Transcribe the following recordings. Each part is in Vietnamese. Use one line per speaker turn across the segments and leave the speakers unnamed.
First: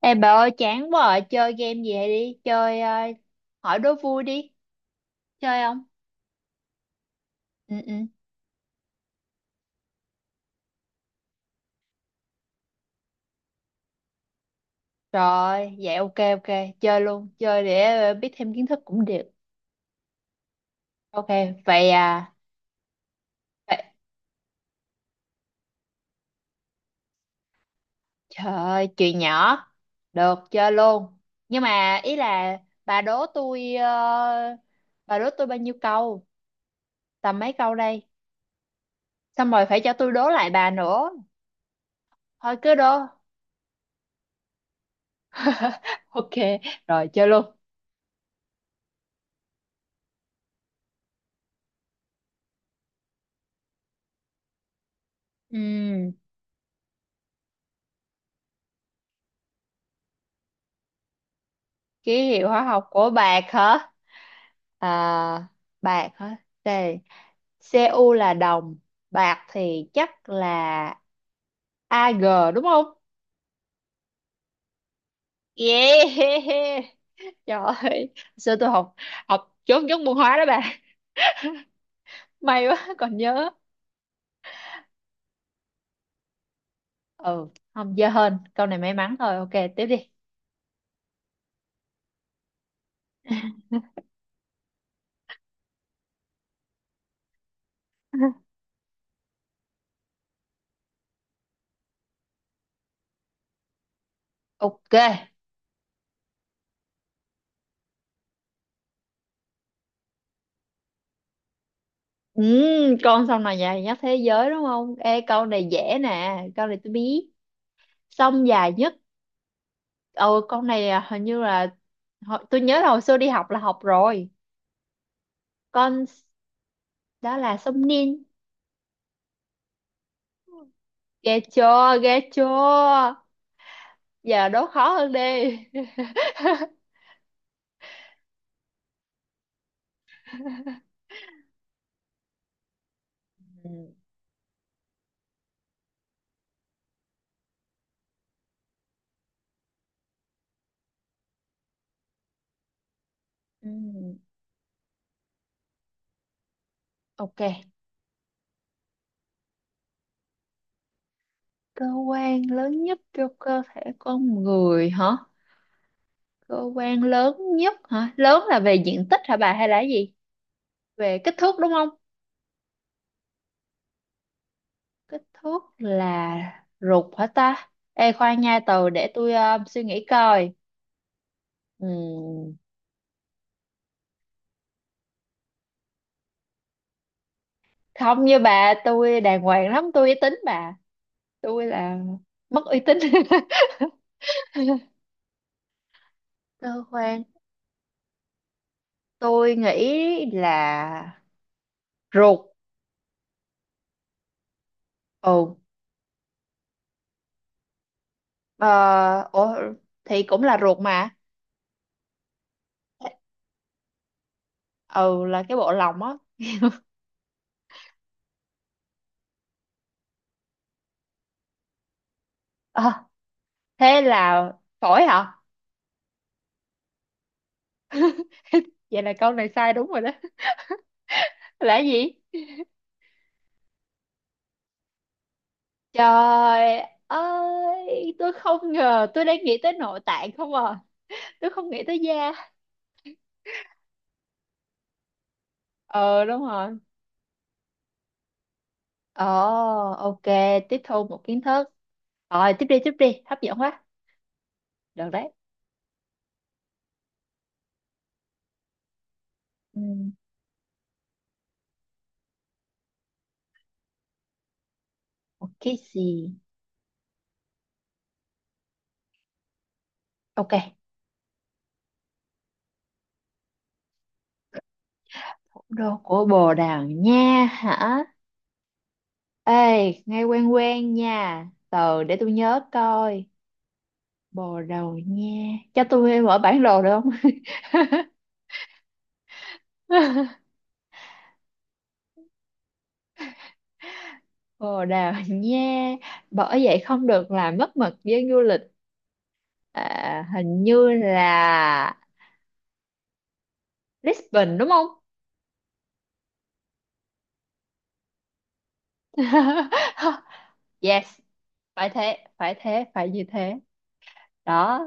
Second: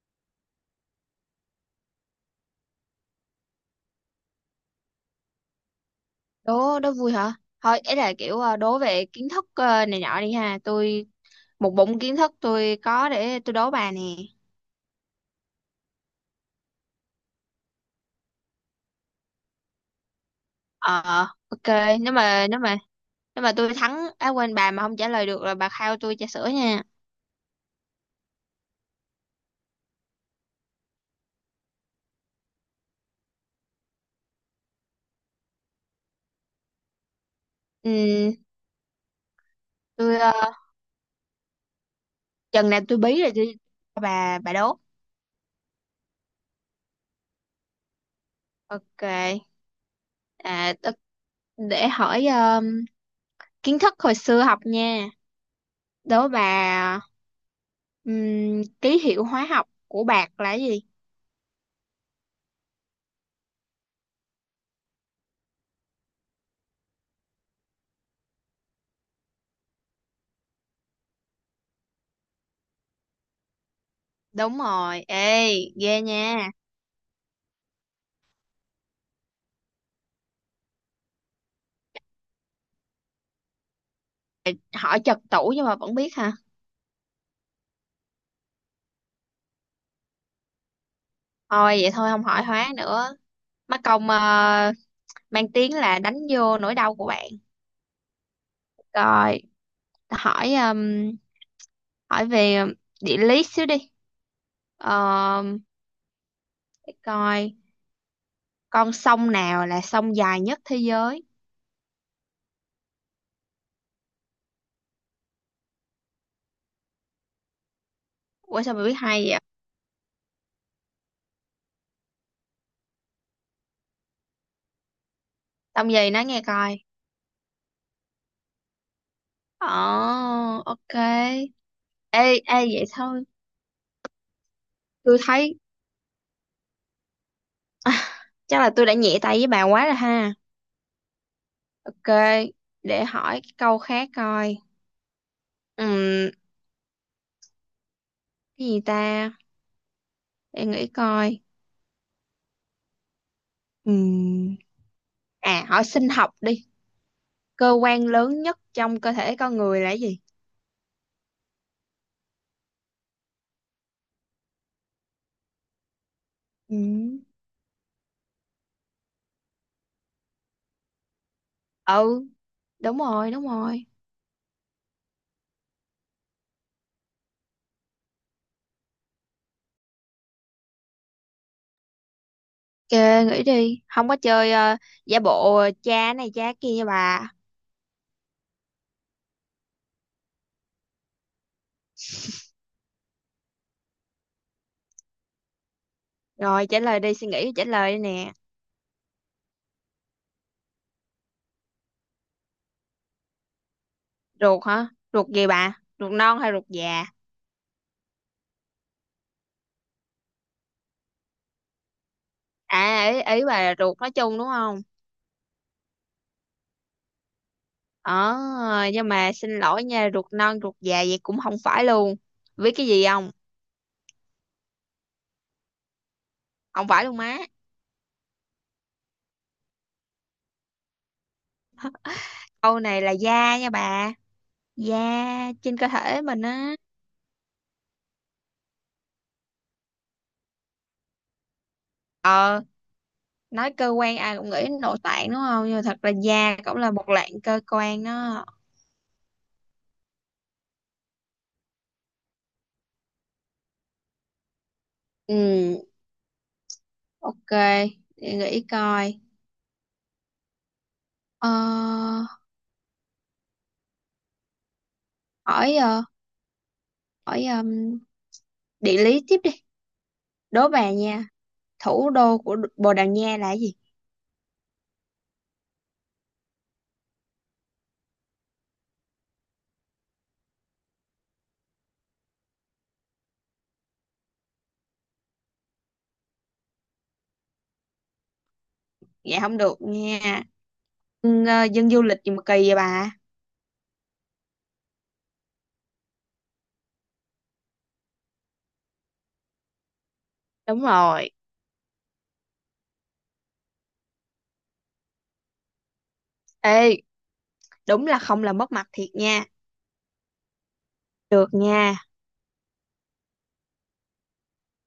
Ê bà ơi, chán quá à, chơi game gì vậy đi, chơi hỏi đố vui đi, chơi không?
Đố đố vui hả?
Ừ,
Thôi
ừ.
ấy là kiểu đố về kiến thức này nọ đi, ha. Tôi một bụng kiến thức, tôi có, để tôi đố bà nè.
Rồi, vậy ok, ok, chơi luôn, chơi để biết thêm kiến thức cũng được.
Ờ,
Ok,
ok.
vậy
nếu
à,
mà nếu mà nếu mà tôi
vậy,
thắng á, quên, bà mà không trả lời được là bà khao tôi trà sữa nha.
trời ơi, chuyện nhỏ, được chơi luôn. Nhưng mà ý là bà đố tôi, ờ, bà đố tôi bao nhiêu câu, tầm mấy câu đây,
Ừ,
xong rồi phải cho tôi
tôi
đố lại bà nữa, thôi
chừng
cứ
nào
đố.
tôi bí rồi tôi cho bà đố.
Ok, rồi chơi luôn.
Ok. à tôi- để hỏi kiến thức hồi xưa học nha.
Ừm,
Đố bà. Ký hiệu hóa học của bạc là cái gì?
Ký hiệu hóa học của bạc hả? À, bạc hả? Đây, Cu là đồng, bạc thì chắc là Ag, đúng không?
Đúng rồi, ê, ghê nha.
Yeah. Trời ơi, xưa tôi học học chốt chốt môn hóa đó bà. May quá còn nhớ.
Hỏi chật tủ nhưng mà vẫn biết hả?
Ừ, không dơ hơn. Câu này may mắn thôi. Ok, tiếp đi.
Thôi vậy thôi, không hỏi hóa nữa. Mắc công mang tiếng là đánh vô nỗi đau của bạn. Rồi, hỏi hỏi về địa lý xíu đi.
Ok.
Ờ, để coi, con sông nào là sông dài nhất thế giới?
Ừ, con sông nào dài nhất thế giới đúng không? Ê, câu này dễ nè, câu này tôi biết, sông
Ủa
dài
sao mà
nhất.
biết hay vậy?
Ờ, con này à, hình như là tôi nhớ là hồi xưa đi học là học rồi.
Sông
Con
gì
s-
nói nghe coi.
Đó là sông Nin.
Ồ, ok.
Ghê chưa, ghê
Ê, ê vậy
chưa.
thôi.
Giờ đố khó hơn
Tôi thấy
đi.
chắc là tôi đã nhẹ tay với bà quá rồi ha. Ok, để hỏi cái
Ừ.
câu khác coi. Ừm, cái gì ta? Để nghĩ coi.
Ừ,
Ừm, à, hỏi sinh học đi.
ok.
Cơ quan lớn nhất trong cơ thể con người là cái gì?
Cơ quan lớn nhất cho cơ thể con người hả? Cơ quan
Ừm,
lớn nhất hả? Lớn là về diện tích hả bà hay là cái gì? Về kích thước đúng không?
Ừ, đúng rồi, đúng rồi.
Kích thước là ruột hả ta? Ê khoan nha, từ để tôi suy nghĩ coi. Ừ.
Ok, nghĩ đi. Không có chơi giả bộ cha này cha kia nha bà.
Không như bà, tôi đàng hoàng lắm, tôi uy tín bà, tôi là mất uy tín.
Rồi, trả
Cơ
lời đi,
quan
suy nghĩ trả lời đi nè.
tôi nghĩ là ruột.
Ruột hả? Ruột gì
Ừ.
bà? Ruột non hay ruột già?
ờ Ủa, thì cũng là ruột mà.
À, ý bà là ruột nói chung đúng không?
Ừ, là cái bộ lòng á.
Ờ, nhưng mà xin lỗi nha, ruột non ruột già vậy cũng không phải luôn. Biết cái
Ờ,
gì không?
thế là phổi hả?
Không phải luôn má.
Vậy là câu này sai đúng rồi đó. Là cái gì?
Câu này là da nha bà. Da trên cơ thể mình á.
Trời ơi, tôi không ngờ, tôi đang nghĩ tới nội tạng không à, tôi không nghĩ tới da.
Ờ, nói cơ quan ai cũng nghĩ đến nội tạng đúng không? Nhưng mà thật ra
Ờ, đúng
da cũng
rồi.
là một loại cơ quan đó.
Ồ, ok, tiếp thu một kiến thức. Rồi, tiếp đi, hấp dẫn quá. Được đấy.
Ừ, ok. Để nghĩ coi.
Ừ,
Ờ,
một cái
hỏi
gì?
hỏi địa lý tiếp đi.
Ok,
Đố bà nha. Thủ đô của Bồ Đào Nha là gì?
thủ đô của Bồ Đào Nha hả? Ê, nghe quen quen nha. Từ để tôi nhớ coi. Bồ Đào Nha. Cho tôi mở bản đồ được không?
Dạ không được nha. Dân, ờ, dân du lịch gì mà kỳ vậy bà?
Bồ Đào Nha. Bởi vậy không được làm mất mật với du lịch. À, hình
Đúng
như
rồi.
là Lisbon đúng không?
Ê, đúng là không làm mất mặt thiệt nha.
Yes,
Được
phải
nha.
thế, phải thế, phải như thế. Đó,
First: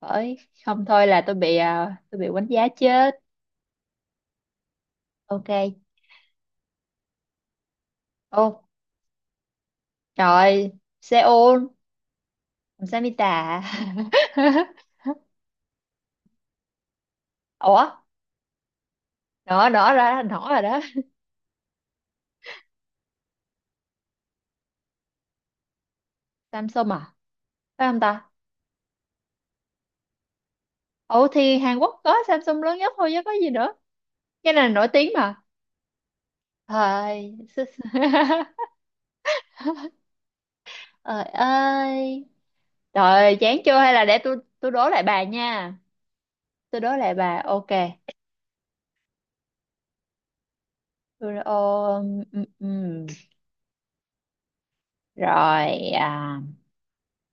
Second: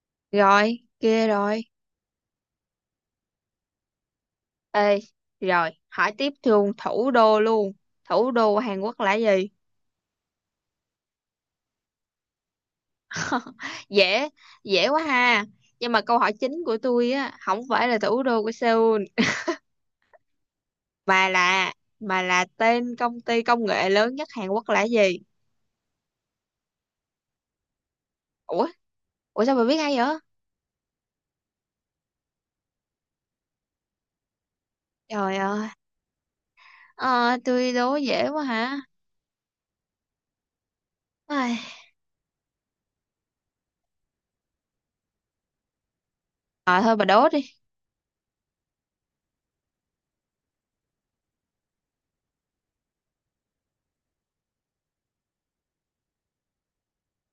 bởi
Rồi,
không thôi là
kia rồi.
tôi bị đánh giá chết.
Ê,
Ok.
rồi, hỏi tiếp luôn. Thủ đô của
Ô,
Hàn Quốc là gì?
trời, Seoul, Samita.
Dễ, dễ quá ha. Nhưng mà câu hỏi chính của tôi á, không phải
Ủa,
là thủ đô của Seoul,
đó đó ra đó rồi đó.
mà là mà là tên công ty công nghệ lớn nhất Hàn Quốc là gì?
Samsung à? Phải không ta?
Ủa, ủa sao bà biết hay vậy?
Ủa thì Hàn Quốc có Samsung lớn nhất thôi chứ có gì nữa. Cái này nổi tiếng
Trời
mà.
ơi,
Thôi.
ờ, tôi đố dễ quá hả?
Trời
Ai.
ơi. Trời chán chưa, hay là để tôi đố lại bà nha.
À,
Tôi đố
thôi bà
lại
đố
bà.
đi,
Ok. Tôi, ồ, ừ, ừ. Rồi, à,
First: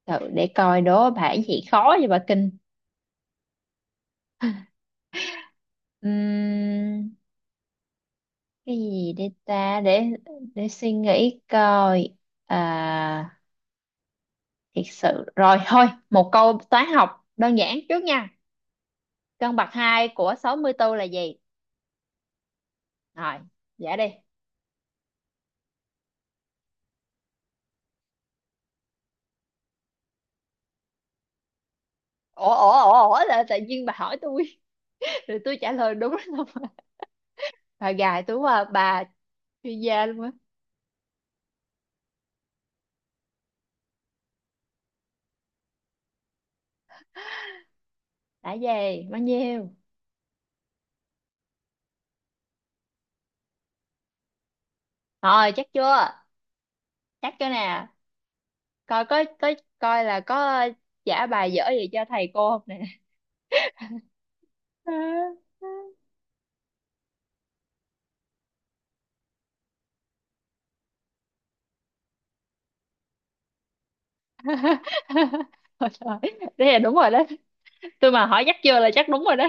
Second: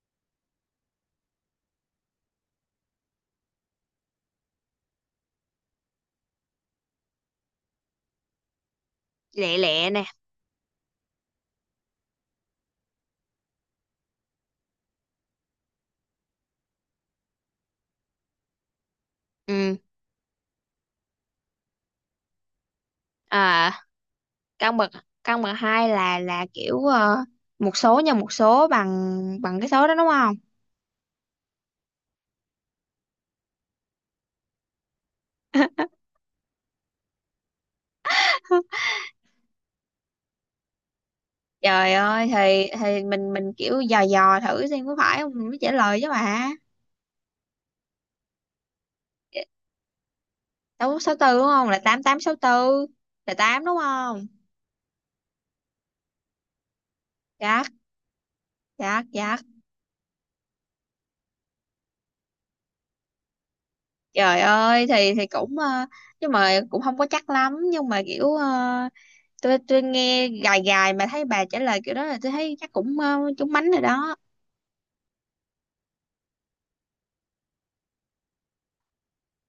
thử để coi đố bà cái gì khó vậy bà, kinh. Ừm, cái gì để
lẹ
ta,
lẹ
để
nè.
suy nghĩ coi. À, thiệt sự rồi thôi, một câu toán học đơn giản trước nha, căn bậc
Ừ,
2 của 64 là gì? Rồi,
à,
dạ đi.
căn bậc căn bậc hai là kiểu một số nhân một số bằng bằng cái số đó đúng không?
Ủa, ủa, ủa, ủa, là tự nhiên bà hỏi tôi, rồi tôi trả lời đúng không? Bà gài tôi quá à, bà chuyên gia luôn á.
Trời ơi, thì mình kiểu dò dò thử xem có phải không mình mới trả lời chứ bà.
Đã gì bao nhiêu,
Sáu, sáu tư đúng không, là tám, tám, sáu tư là tám đúng không?
rồi chắc chưa, chắc chưa
Chắc,
nè, coi
chắc chắc.
có coi là có trả bài dở gì cho thầy cô không nè.
Trời ơi, thì cũng nhưng mà cũng không có chắc lắm, nhưng mà kiểu tôi nghe gài gài mà thấy bà trả lời kiểu đó là tôi thấy chắc cũng trúng mánh rồi đó.
Ôi trời, thế là đúng rồi đó, tôi mà hỏi chắc chưa là chắc đúng rồi đó,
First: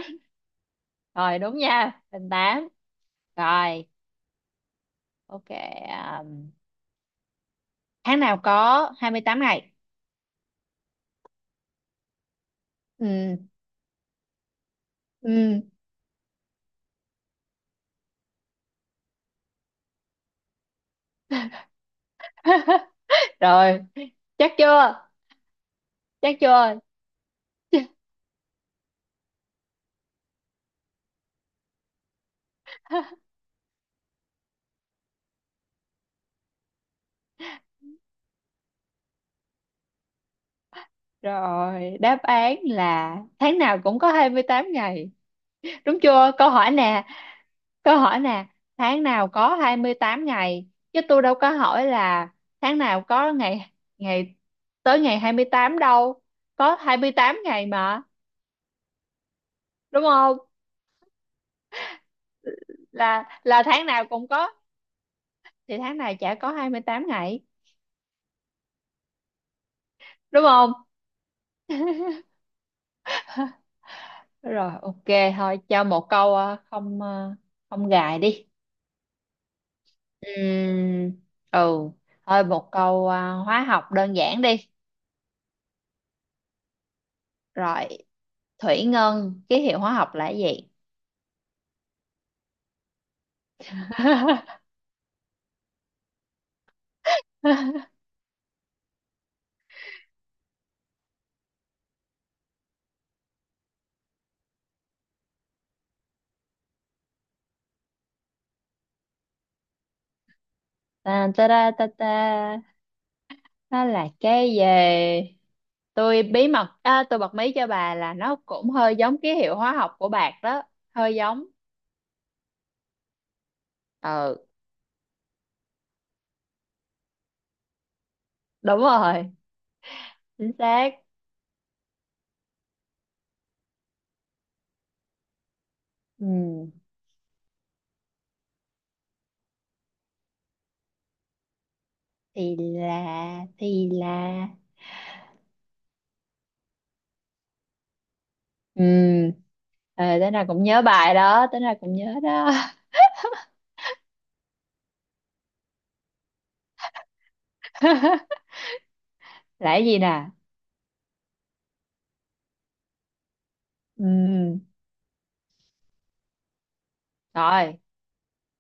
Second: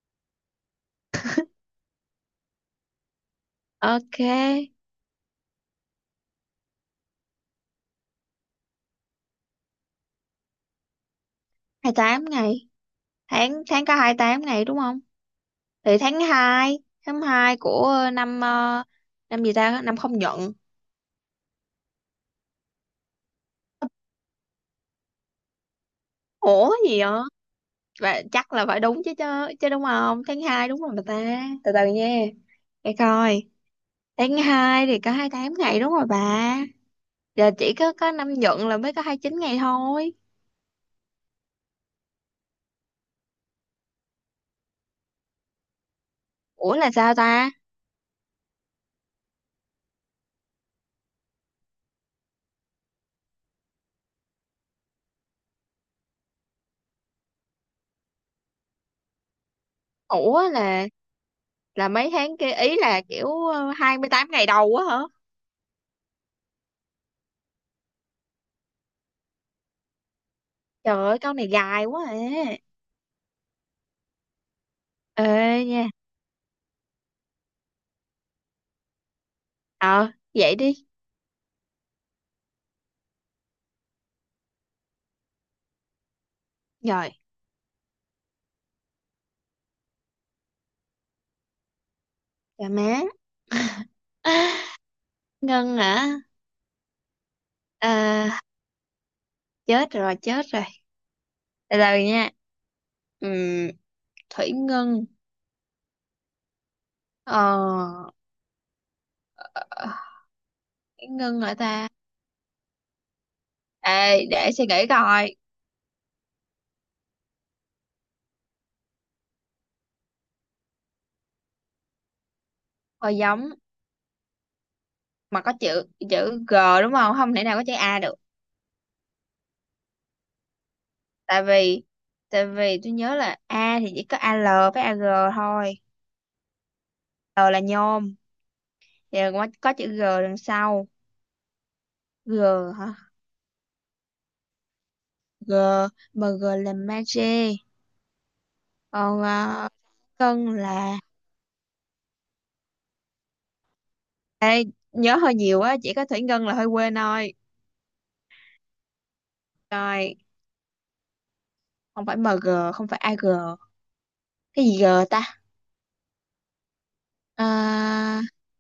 rồi đúng nha hình tám. Rồi,
Ok,
ok. um, Tháng nào có 28 ngày?
hai tám ngày.
Ừ,
Tháng tháng có hai tám ngày đúng không?
ừ.
Thì tháng hai, tháng 2 của năm năm gì ta? Năm không nhận.
Rồi, chắc chưa? Chắc
Ủa
chưa?
gì vậy? Và chắc là phải đúng chứ chứ, chứ đúng không? Tháng 2 đúng rồi mà ta. Từ từ nha. Để coi. Tháng 2 thì có hai tám ngày đúng rồi bà. Giờ chỉ có năm nhuận là mới có hai chín ngày thôi.
Rồi, đáp án là tháng nào cũng có 28 ngày, đúng chưa? Câu hỏi
Ủa là
nè.
sao ta?
Câu hỏi nè, tháng nào có 28 ngày, chứ tôi đâu có hỏi là tháng nào có ngày ngày tới ngày 28 đâu. Có 28 ngày mà, đúng không?
Ủa là mấy tháng kia ý là
Là
kiểu
là tháng
hai
nào
mươi
cũng
tám ngày
có
đầu á hả?
thì tháng này chả có 28 ngày, đúng không?
Trời ơi câu này dài quá à.
Rồi, ok, thôi
Ê
cho
nha.
một câu không không gài đi.
Ờ vậy đi.
Ừm, ừ, thôi một câu hóa học đơn giản đi.
Rồi,
Rồi, thủy ngân ký hiệu hóa học là cái gì?
dạ má. Ngân hả? À, chết rồi, chết rồi. Từ từ nha. Ừm, Thủy Ngân. Ờ, Thủy
Ta
Ngân
ta
hả
ta ta
ta?
ta, nó là
Ê,
cái
để suy nghĩ
gì?
coi.
Tôi bí mật à, Tôi bật mí cho bà là nó cũng hơi giống ký hiệu hóa học của bạc đó, hơi giống.
Thôi giống,
Ừ,
mà có chữ chữ G đúng không? Không thể nào có chữ A được.
đúng rồi, chính xác.
tại vì tại vì tôi nhớ là A thì chỉ có AL với AG thôi.
Ừ,
L là nhôm, thì có chữ G đằng sau. G
thì
hả?
là thì là
G, MG là magie. Còn
ừ
ờ,
ờ tới nào
cân
cũng nhớ
là
bài đó, tới nào cũng nhớ đó.
nhớ hơi nhiều á, chỉ có thủy ngân là hơi quên thôi.
Là cái gì
Rồi,
nè?
không phải MG, không phải AG, cái
Ừ,
gì G ta? Ờ,
rồi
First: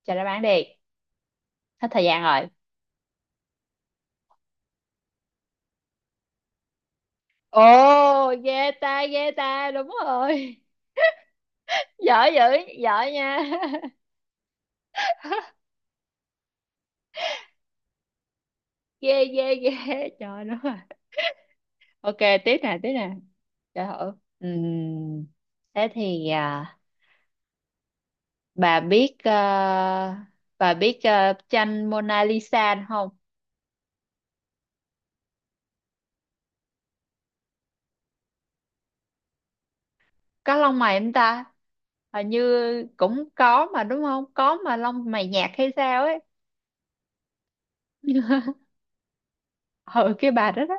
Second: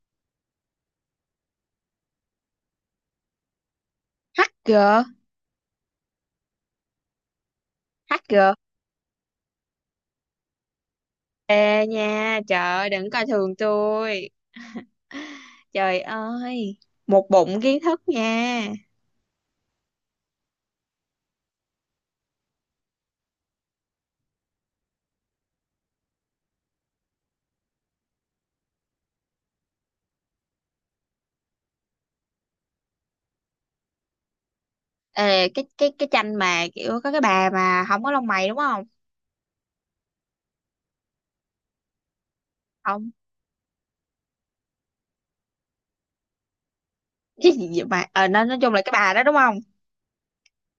cho đáp án đi, hết thời gian rồi.
HG.
Ồ,
HG.
ghê ta, ghê ta, đúng rồi.
Ê
Giỏi
nha,
dữ,
trời ơi, đừng
giỏi
coi
nha,
thường tôi. Trời ơi, một bụng kiến thức nha.
ghê ghê ghê. Trời nó à. Ok, tiếp nè, tiếp nè, trời ơi. Ừm, Thế thì à, bà biết à, bà biết à, tranh Mona Lisa không?
Ê, cái tranh mà kiểu có cái bà mà không có lông mày đúng không?
Có lông mày không ta? Hình như
Không.
cũng có mà đúng không? Có mà lông mày nhạt hay sao ấy?
Cái gì vậy mà ờ, nói chung là cái bà đó đúng không?
Ừ, cái bà đó đó.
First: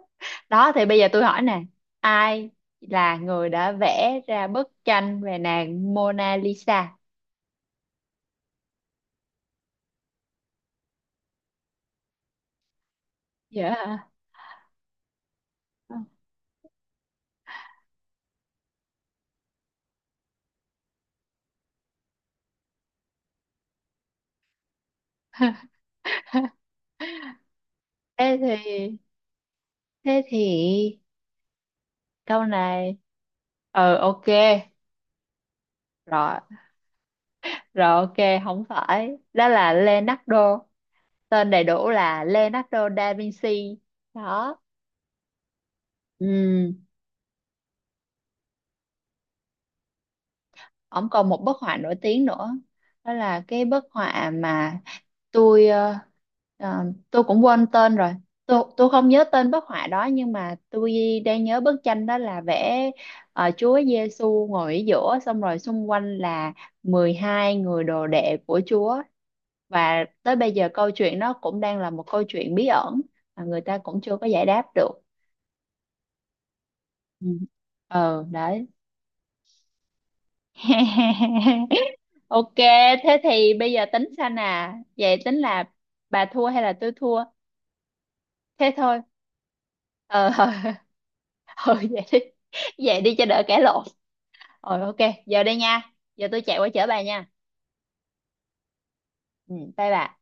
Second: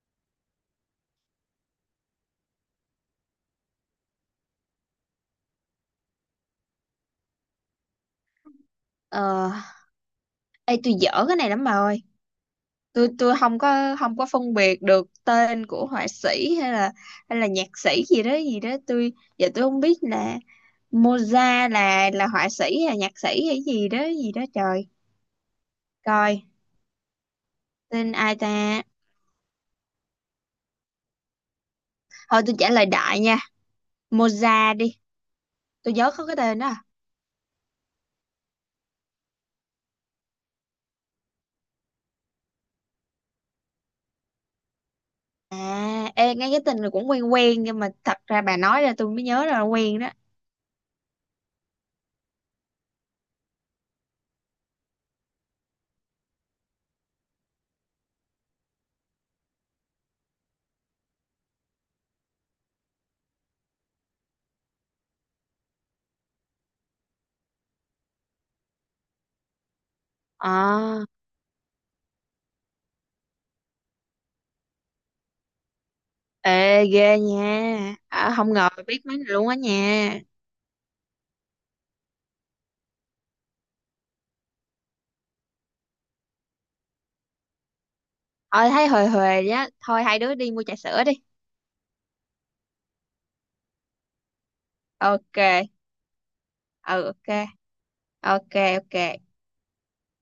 Đó thì bây giờ tôi hỏi nè, ai là người đã vẽ ra bức tranh về nàng Mona Lisa?
Ờ, ê tôi dở cái này lắm bà ơi. Tôi không có,
Dạ.
không có phân biệt được tên của họa sĩ hay là nhạc sĩ gì đó gì đó. Tôi giờ tôi không biết là Moza là họa sĩ hay là nhạc sĩ hay gì đó gì đó, trời, coi tên ai
Thế
ta.
thì thế thì
Thôi
câu
tôi trả lời
này
đại nha,
ừ, ok,
Moza đi, tôi nhớ có cái
rồi,
tên đó à.
rồi, ok, không phải, đó là Leonardo, tên đầy đủ là Leonardo da Vinci đó.
À, ê, nghe cái
Ừ,
tên này cũng quen quen nhưng mà thật ra bà nói ra tôi mới nhớ ra là quen đó.
ông còn một bức họa nổi tiếng nữa, đó là cái bức họa mà tôi ờ, ờ, tôi cũng quên tên rồi, tôi không nhớ tên bức họa đó, nhưng mà tôi đang nhớ bức tranh đó là vẽ Chúa Giêsu ngồi ở giữa, xong rồi xung quanh là 12 người đồ đệ của Chúa, và tới bây giờ câu
À,
chuyện nó cũng đang là một câu chuyện bí ẩn mà người ta cũng chưa có giải đáp được.
ê, ghê
Ừ.
nha.
Ờ,
À, không
đấy.
ngờ biết mấy này luôn á nha.
Ok, thế thì bây giờ tính sao nè, vậy tính là bà thua hay là tôi thua?
Ờ,
Thế
thấy
thôi.
hời hời á. Thôi hai
ờ
đứa đi mua trà sữa đi.
ờ, vậy đi, vậy đi cho đỡ cãi lộn. Rồi, ok.
Ok,
Giờ đây nha, giờ tôi chạy qua chở
ừ
bà
ok,
nha.
ok ok.
Ừ, bye bà.